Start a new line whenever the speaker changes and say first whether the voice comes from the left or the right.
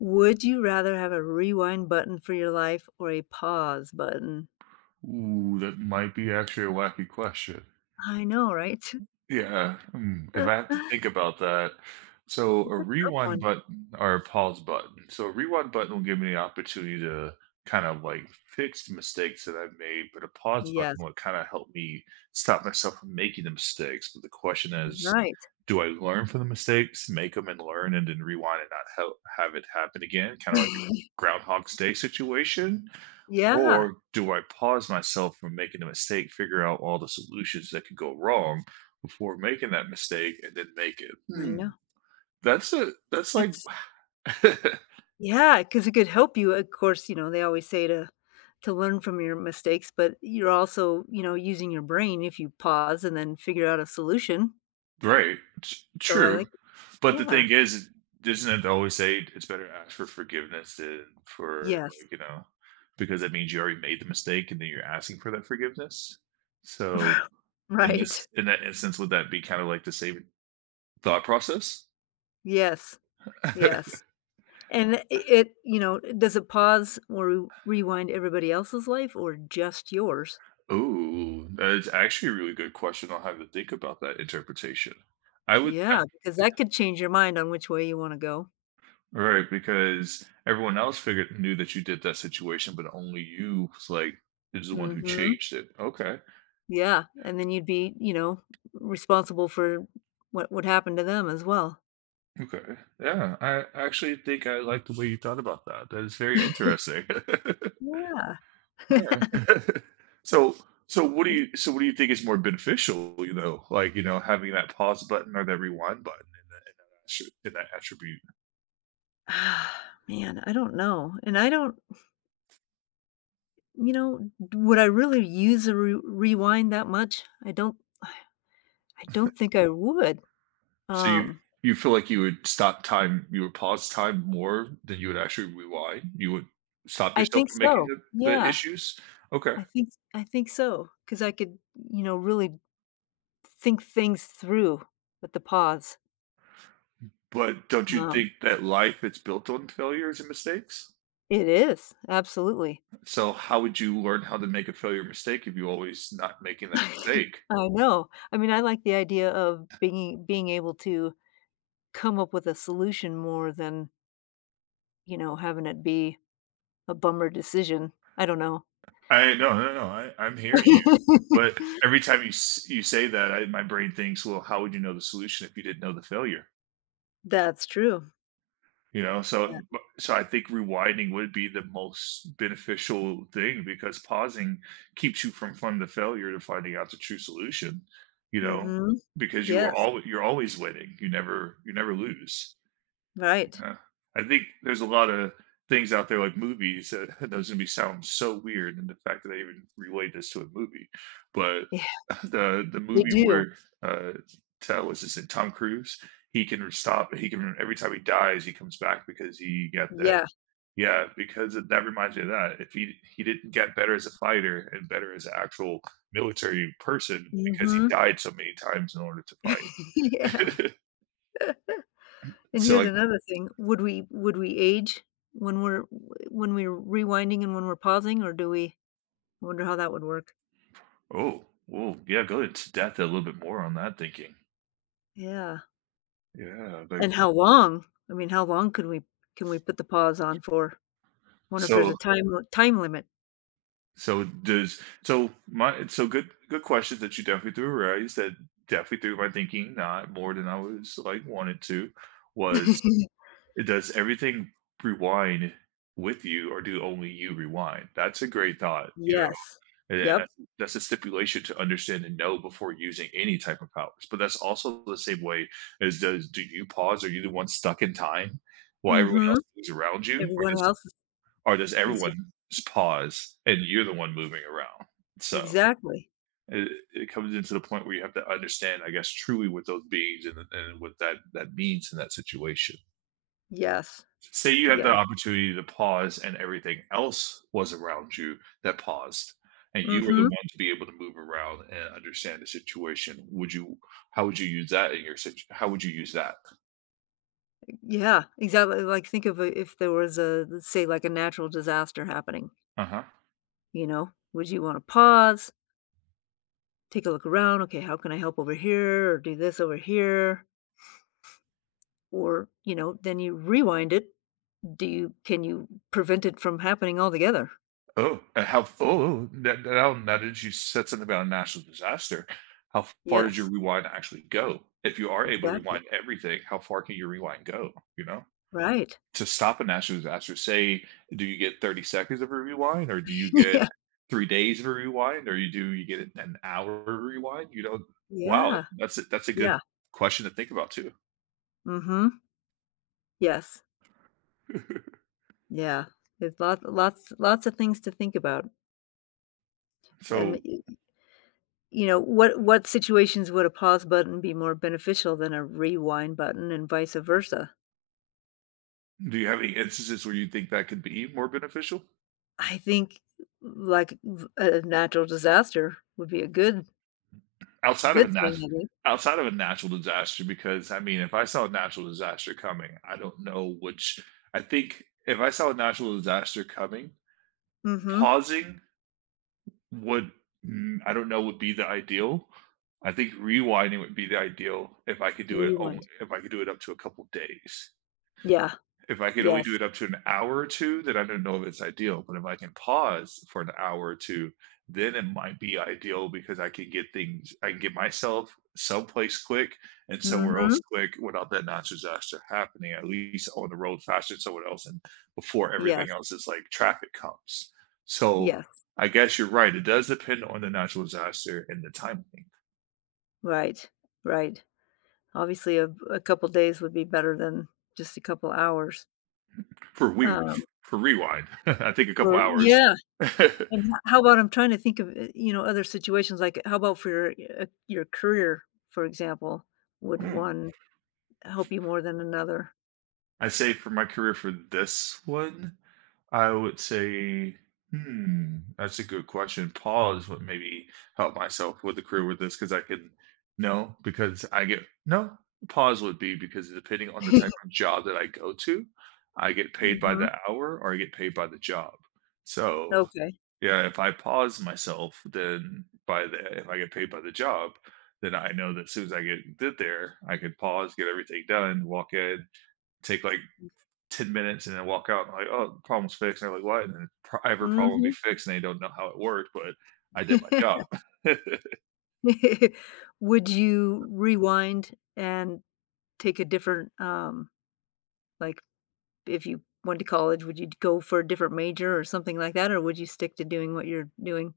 left: Would you rather have a rewind button for your life or a pause button?
right: Ooh, that might be actually a wacky question.
left: I know, right?
right: Yeah, hmm, if I have to think about that. So a
left: It's a tough
right: rewind
left: one.
right: button or a pause button. So a rewind button will give me the opportunity to kind of like fix the mistakes that I've made, but a pause button
left: Yes,
right: would kind of help me stop myself from making the mistakes. But the question is,
left: right.
right: do I learn from the mistakes, make them and learn, and then rewind and not help, have it happen again? Kind of like a Groundhog's Day situation,
left: Yeah,
right: or do I pause myself from making a mistake, figure out all the solutions that could go wrong before making that mistake, and then make it?
left: I
right: Hmm.
left: know.
right: That's like
left: It's yeah, because it could help you, of course, they always say to learn from your mistakes, but you're also, using your brain if you pause and then figure out a solution.
right: right.
left: So I
right: True.
left: like
right: But the
left: yeah.
right: thing is, doesn't it always say it's better to ask for forgiveness than for
left: Yes.
right: like, you know, because that means you already made the mistake and then you're asking for that forgiveness? So in
left: Right.
right: this in that instance, would that be kind of like the same thought process?
left: Yes. Yes. And does it pause or rewind everybody else's life or just yours?
right: Ooh, that's actually a really good question on how to think about that interpretation. I would
left: Yeah, because that could change your mind on which way you wanna go.
right: right, because everyone else figured knew that you did that situation, but only you was like, is the one who
left: Mhm.
right: changed it. Okay.
left: Yeah, and then you'd be, responsible for what would happen to them as well.
right: Okay. Yeah, I actually think I like the way you thought about that. That is very interesting.
left: Yeah.
right: Alright. So so what do
left: This
right: you so what do you think is more beneficial, you know, like, you know, having that pause button or that rewind button in that attribute?
left: ah, man, I don't know, and I don't you know, would I really use a re rewind that much? I don't think I would.
right: So
left: Um,
right: you feel like you would stop time you would pause time more than you would actually rewind? You would stop
left: I
right: yourself
left: think
right: from making
left: so.
right: the
left: Yeah.
right: issues? Okay.
left: I think so because I could, really think things through with the pause.
right: But don't you
left: Um,
right: think that life is built on failures and mistakes?
left: it is, absolutely.
right: So how would you learn how to make a failure mistake if you always not making that mistake?
left: I know. I mean, I like the idea of being able to come up with a solution more than, having it be a bummer decision. I don't know.
right: I No, no, no. I'm hearing you. But every time you you say that, I, my brain thinks, well, how would you know the solution if you didn't know the failure?
left: That's true.
right: You know,
left: Yeah.
right: so so I think rewinding would be the most beneficial thing because pausing keeps you from the failure to finding out the true solution, you know,
left: Mhm.
right: because you are
left: Yes.
right: all you're always winning. You never lose.
left: Right.
right: Yeah. I think there's a lot of things out there like movies that those gonna be sound so weird and the fact that I even relate this to a movie. But
left: Yeah,
right: the
left: they
right: movie
left: do.
right: where uh that was this Tom Cruise, he can every time he dies he comes back because he got that
left: Yeah.
right: yeah, because it, that reminds me of that. If he didn't get better as a fighter and better as an actual military person because he
left: Mhm.
right: died so many times in order to
left: Yeah.
right: fight.
left: And
right: so
left: here's
right: like
left: another thing, would we age when we're when we're rewinding and when we're pausing, or do we I wonder how that would work.
right: Oh, well, yeah, go into depth a little bit more on that thinking.
left: Yeah,
right: Yeah, like
left: and how long? I mean, how long can we put the pause on for? Wonder if there's
right: so
left: a time limit.
right: so does so my so good question that you definitely threw right that definitely through my thinking, not more than I was like wanted to, was does everything rewind with you or do only you rewind? That's a great thought, you know?
left: Yes.
right: And
left: Yep.
right: that's a stipulation to understand and know before using any type of powers. But that's also the same way as does do you pause? Are you the one stuck in time while everyone else
left: Mhm.
right: moves around you?
left: Everyone else is
right: Or does
left: exa
right: everyone just pause and you're the one moving around? So
left: exactly.
right: it, it comes into the point where you have to understand, I guess, truly what those beings and what that means in that situation.
left: Yes.
right: Say you had
left: Yeah.
right: the opportunity to pause and everything else was around you that paused, and you were the
left: Mhm.
right: one to be able to move around and understand the situation. Would you How would you use that in your situation? How would you use that?
left: Yeah, exactly, like, think of, if there was a, let's say, like, a natural disaster happening,
right: Uh-huh.
left: would you wanna pause? Take a look around. Okay, how can I help over here or do this over here? Or, then you rewind it. Do you can you prevent it from happening altogether?
right: Oh, and how oh, now that you said something about a national disaster, how far does your
left: Yes,
right: rewind actually go? If you are able to
left: exactly.
right: rewind everything, how far can your rewind go, you know?
left: Right.
right: To stop a natural disaster, say, do you get 30 seconds of a rewind, or do you get
left: Yeah.
right: 3 days of a rewind, or you get an hour rewind? You know wow,
left: Yeah.
right: that's a good
left: Yeah.
right: question to think about too.
left: Mm-hmm. Yes. Yeah. There's lots of things to think about.
right: So,
left: And y- you know, what situations would a pause button be more beneficial than a rewind button and vice versa?
right: do you have any instances where you think that could be more beneficial?
left: I think, like, a natural disaster would be a good.
right: Outside of a
left: Good
right: nat
left: thing I think. Did.
right: Outside of a natural disaster, because, I mean, if I saw a natural disaster coming, I don't know which I think if I saw a natural disaster coming,
left: Mhm.
right: pausing would mm, I don't know would be the ideal. I think rewinding would be the ideal if I could do it only
left: Rewind.
right: if I could do it up to a couple days.
left: Yeah.
right: If I could only do
left: Yes.
right: it up to an hour or 2, then I don't know if it's ideal, but if I can pause for an hour or 2, then it might be ideal because I can get myself someplace quick and somewhere else
left: Mhm.
right: quick without that natural disaster happening, at least on the road faster than someone else and before everything
left: Yes.
right: else is like traffic comes. So,
left: Yes.
right: I guess you're right, it does depend on the natural disaster and the timing
left: Right. Right. Obviously, a couple days would be better than just a couple hours.
right: for we
left: Um,
right: for rewind. I think a couple
left: or
right: hours.
left: yeah, and h how about I'm trying to think of, other situations, like, how about for your career, for example? Would one help you more than another?
right: I say for my career for this one, I would say, hmm, that's a good question. Pause would maybe help myself with the career with this because I can no, because I get no Pause would be because depending on the type of job that I go to, I get paid by
left: Mhm.
right: the hour or I get paid by the job. So
left: Okay.
right: yeah, if I pause myself, then by the if I get paid by the job, then I know that as soon as I get did there, I could pause, get everything done, walk in, take like 10 minutes and then walk out and like, "Oh, the problem's fixed." And they're like, "What?" And then pro every problem will be
left: Mhm.
right: fixed and they don't know how it worked, but I did my job.
left: Would you rewind and take a different, like, if you went to college, would you go for a different major or something like that, or would you stick to doing what you're doing?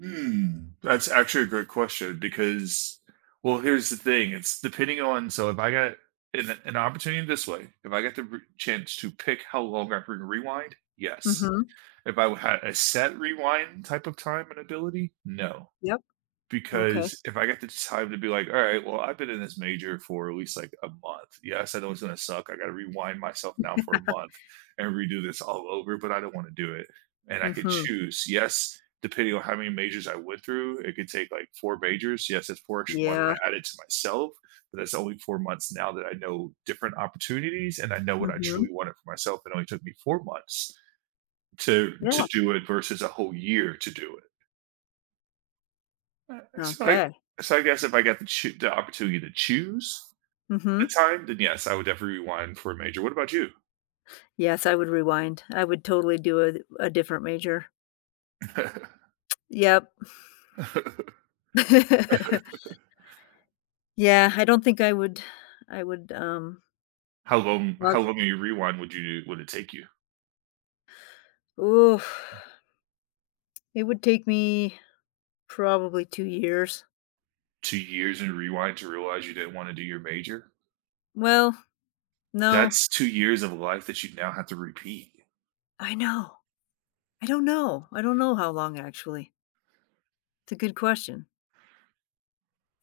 right: Hmm, that's actually a great question because well, here's the thing, it's depending on so if I got an opportunity this way, if I get the re chance to pick how long I can rewind, yes.
left: Mhm.
right: If I had a set rewind type of time and ability, no.
left: Yep. Okay.
right: Because if I got the time to be like, "All right, well, I've been in this major for at least, like, a month. Yes, I know it's gonna suck. I gotta rewind myself now for a month and redo this all over, but I don't wanna do it." And I could
left: Mhm.
right: choose. Yes, depending on how many majors I went through, it could take, like, 4 majors. Yes, it's 4 extra months I
left: Yeah.
right: added to myself, but that's only 4 months now that I know different opportunities and I know what I truly
left: Mhm.
right: wanted for myself. It only took me 4 months
left: Yeah.
right: to do it versus a whole year to do it. Uh, so I
left: Okay.
right: so I guess if I got the choo the opportunity to choose the
left: Mhm.
right: time, then yes, I would definitely rewind for a major. What about you?
left: Yes, I would rewind. I would totally do a different major. Yep. Yeah, I don't think I would.
right: How
left: Was it
right: long of your rewind would you would it take you?
left: Oof. It would take me probably 2 years.
right: 2 years in rewind to realize you didn't wanna do your major?
left: Well, no.
right: That's 2 years of life that you now have to repeat.
left: I know. I don't know. I don't know how long, actually. It's a good question.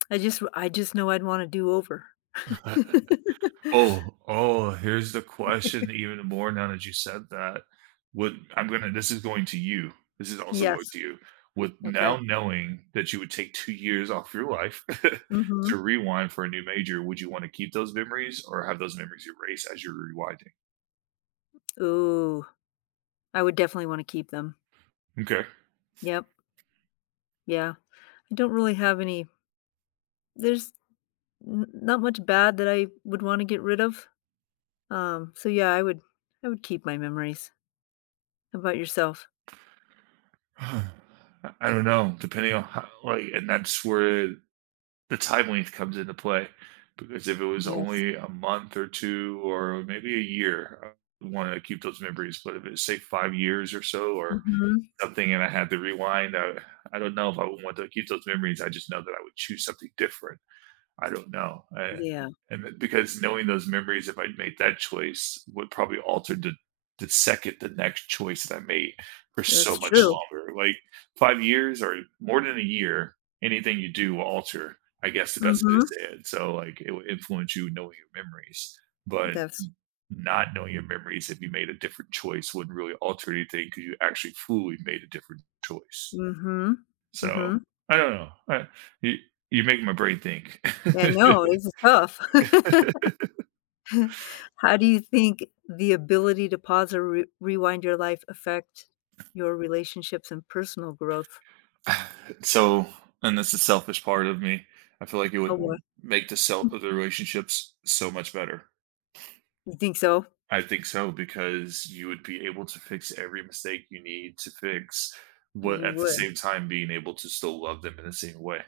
left: I just know I'd want to do-over.
right: Oh, oh, here's the question even more now that you said that. Would I'm gonna This is going to you. This is also going
left: Yes.
right: to you. With
left: Okay.
right: now knowing that you would take 2 years off your life
left: Mhm.
right: to rewind for a new major, would you wanna keep those memories or have those memories erased as you're rewinding?
left: Ooh, I would definitely wanna keep them.
right: Okay.
left: Yep. Yeah. I don't really have any there's n not much bad that I would wanna get rid of. So yeah, I would keep my memories. How about yourself?
right: I I don't know, depending on how like, and that's where the time length comes into play because if it was
left: Yes.
right: only a month or two or maybe a year, I would want to keep those memories. But if it's say 5 years or so or
left: Mhm.
right: something, and I had to rewind, I don't know if I would want to keep those memories. I just know that I would choose something different. I don't know. I
left: Yeah.
right: And it because knowing those memories, if I'd made that choice, would probably alter the second the next choice that I made for so
left: That's
right: much
left: true.
right: longer. Like 5 years or more than a year, anything you do will alter, I guess the best way to
left: Mhm.
right: say it. So, like, it will influence you knowing your memories, but
left: That's
right: not knowing your memories if you made a different choice wouldn't really alter anything because you actually fully made a different choice.
left: Mhm.
right: So,
left: Mhm.
right: I don't know. I you you make my brain think.
left: I know, this is tough. How do you think the ability to pause or re rewind your life affect your relationships and personal growth?
right: So, and that's the selfish part of me. I feel like it
left: Oh, well,
right: would make the relationships so much better.
left: you think so?
right: I think so because you would be able to fix every mistake you need to fix, what
left: You
right: at the
left: would.
right: same time being able to still love them in the same way.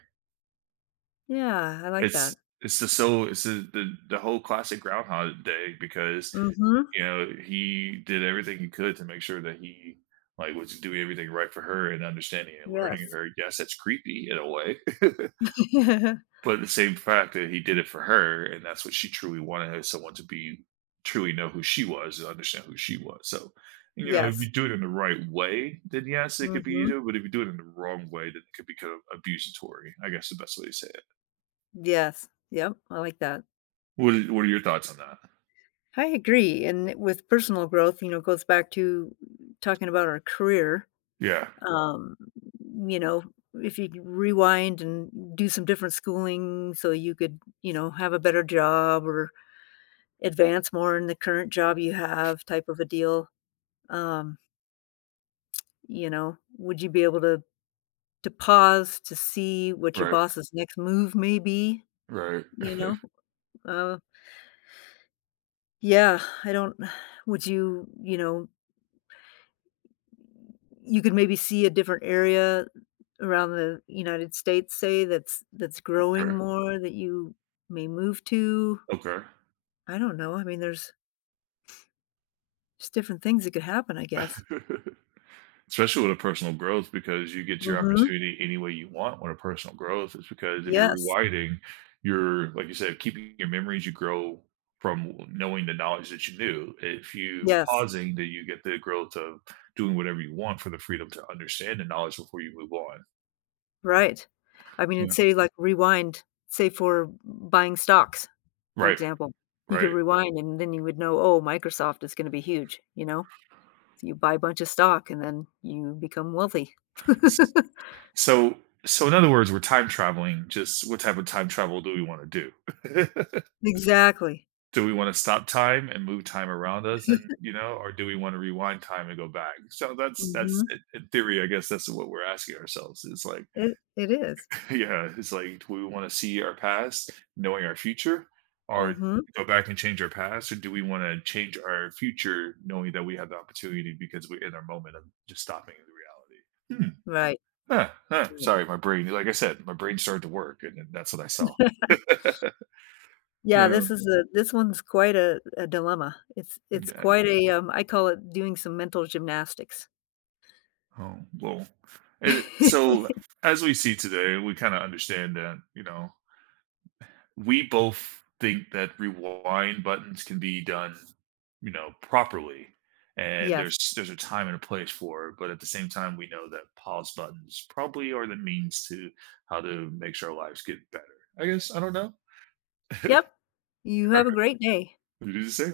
left: Yeah, I like
right: It's
left: that.
right: it's the so it's the whole classic Groundhog Day because
left: Mhm.
right: you know he did everything he could to make sure that he like was doing everything right for her and understanding and learning
left: Yes.
right: her. Yes, that's creepy in a way. But at the same fact that he did it for her, and that's what she truly wanted is someone to be truly know who she was and understand who she was. So, you know, if
left: Yes.
right: you do it in the right way, then yes, it could be
left: Mhm.
right: either. But if you do it in the wrong way, then it could become abusatory. I guess the best way to say it.
left: Yes. Yep, I like that.
right: What are your thoughts on that?
left: I agree, and with personal growth, it goes back to talking about our career.
right: Yeah.
left: Um, you know, if you could rewind and do some different schooling so you could, have a better job or advance more in the current job you have type of a deal. Um, would you be able to pause to see what your
right: Right.
left: boss's next move may be,
right: Right.
left: you know? Uh, yeah, I don't would you, you know, you could maybe see a different area around the United States, say, that's
right: okay.
left: growing more that you may move to?
right: Okay.
left: I don't know. I mean, there's just different things that could happen, I guess.
right: Especially with a personal growth because you get your
left: Mhm.
right: opportunity any way you want with a personal growth. It's because if you're
left: Yes.
right: rewinding, you're, like you said, keeping your memories, you grow from knowing the knowledge that you knew. If you
left: Yes.
right: pausing, then you get the growth of doing whatever you want for the freedom to understand the knowledge before you move on.
left: Right. I mean, and
right: Yeah.
left: say, like, rewind, say, for buying stocks, for
right: Right.
left: example. You could
right: Right.
left: rewind, and then you would know, "Oh, Microsoft is gonna be huge," you know? So you buy a bunch of stock, and then you become wealthy.
right: S- So, so in other words, we're time traveling. Just what type of time travel do we want to do?
left: Exactly.
right: Do we wanna stop time and move time around us and, you know, or do we wanna rewind time and go back? So that's
left: Mhm.
right: in theory, I guess that's what we're asking ourselves. It's like
left: It is.
right: yeah, it's like, do we wanna see our past knowing our future or
left: Mhm.
right: go back and change our past, or do we wanna change our future knowing that we have the opportunity because we're in our moment of just stopping the reality?
left: Right.
right: Hmm, huh, huh.
left: Right.
right: Sorry, my brain like I said, my brain started to work and then that's what I saw.
left: Yeah,
right: No,
left: this one's quite a dilemma.
right: yeah.
left: I call it doing some mental gymnastics.
right: Oh, well, so as we see today, we kind of understand that, you know, we both think that rewind buttons can be done, you know, properly. And
left: Yes.
right: there's a time and a place for it, but at the same time, we know that pause buttons probably are the means to how to make sure our lives get better. I guess I don't know.
left: Yep. You have a great day.
right: Who do you say?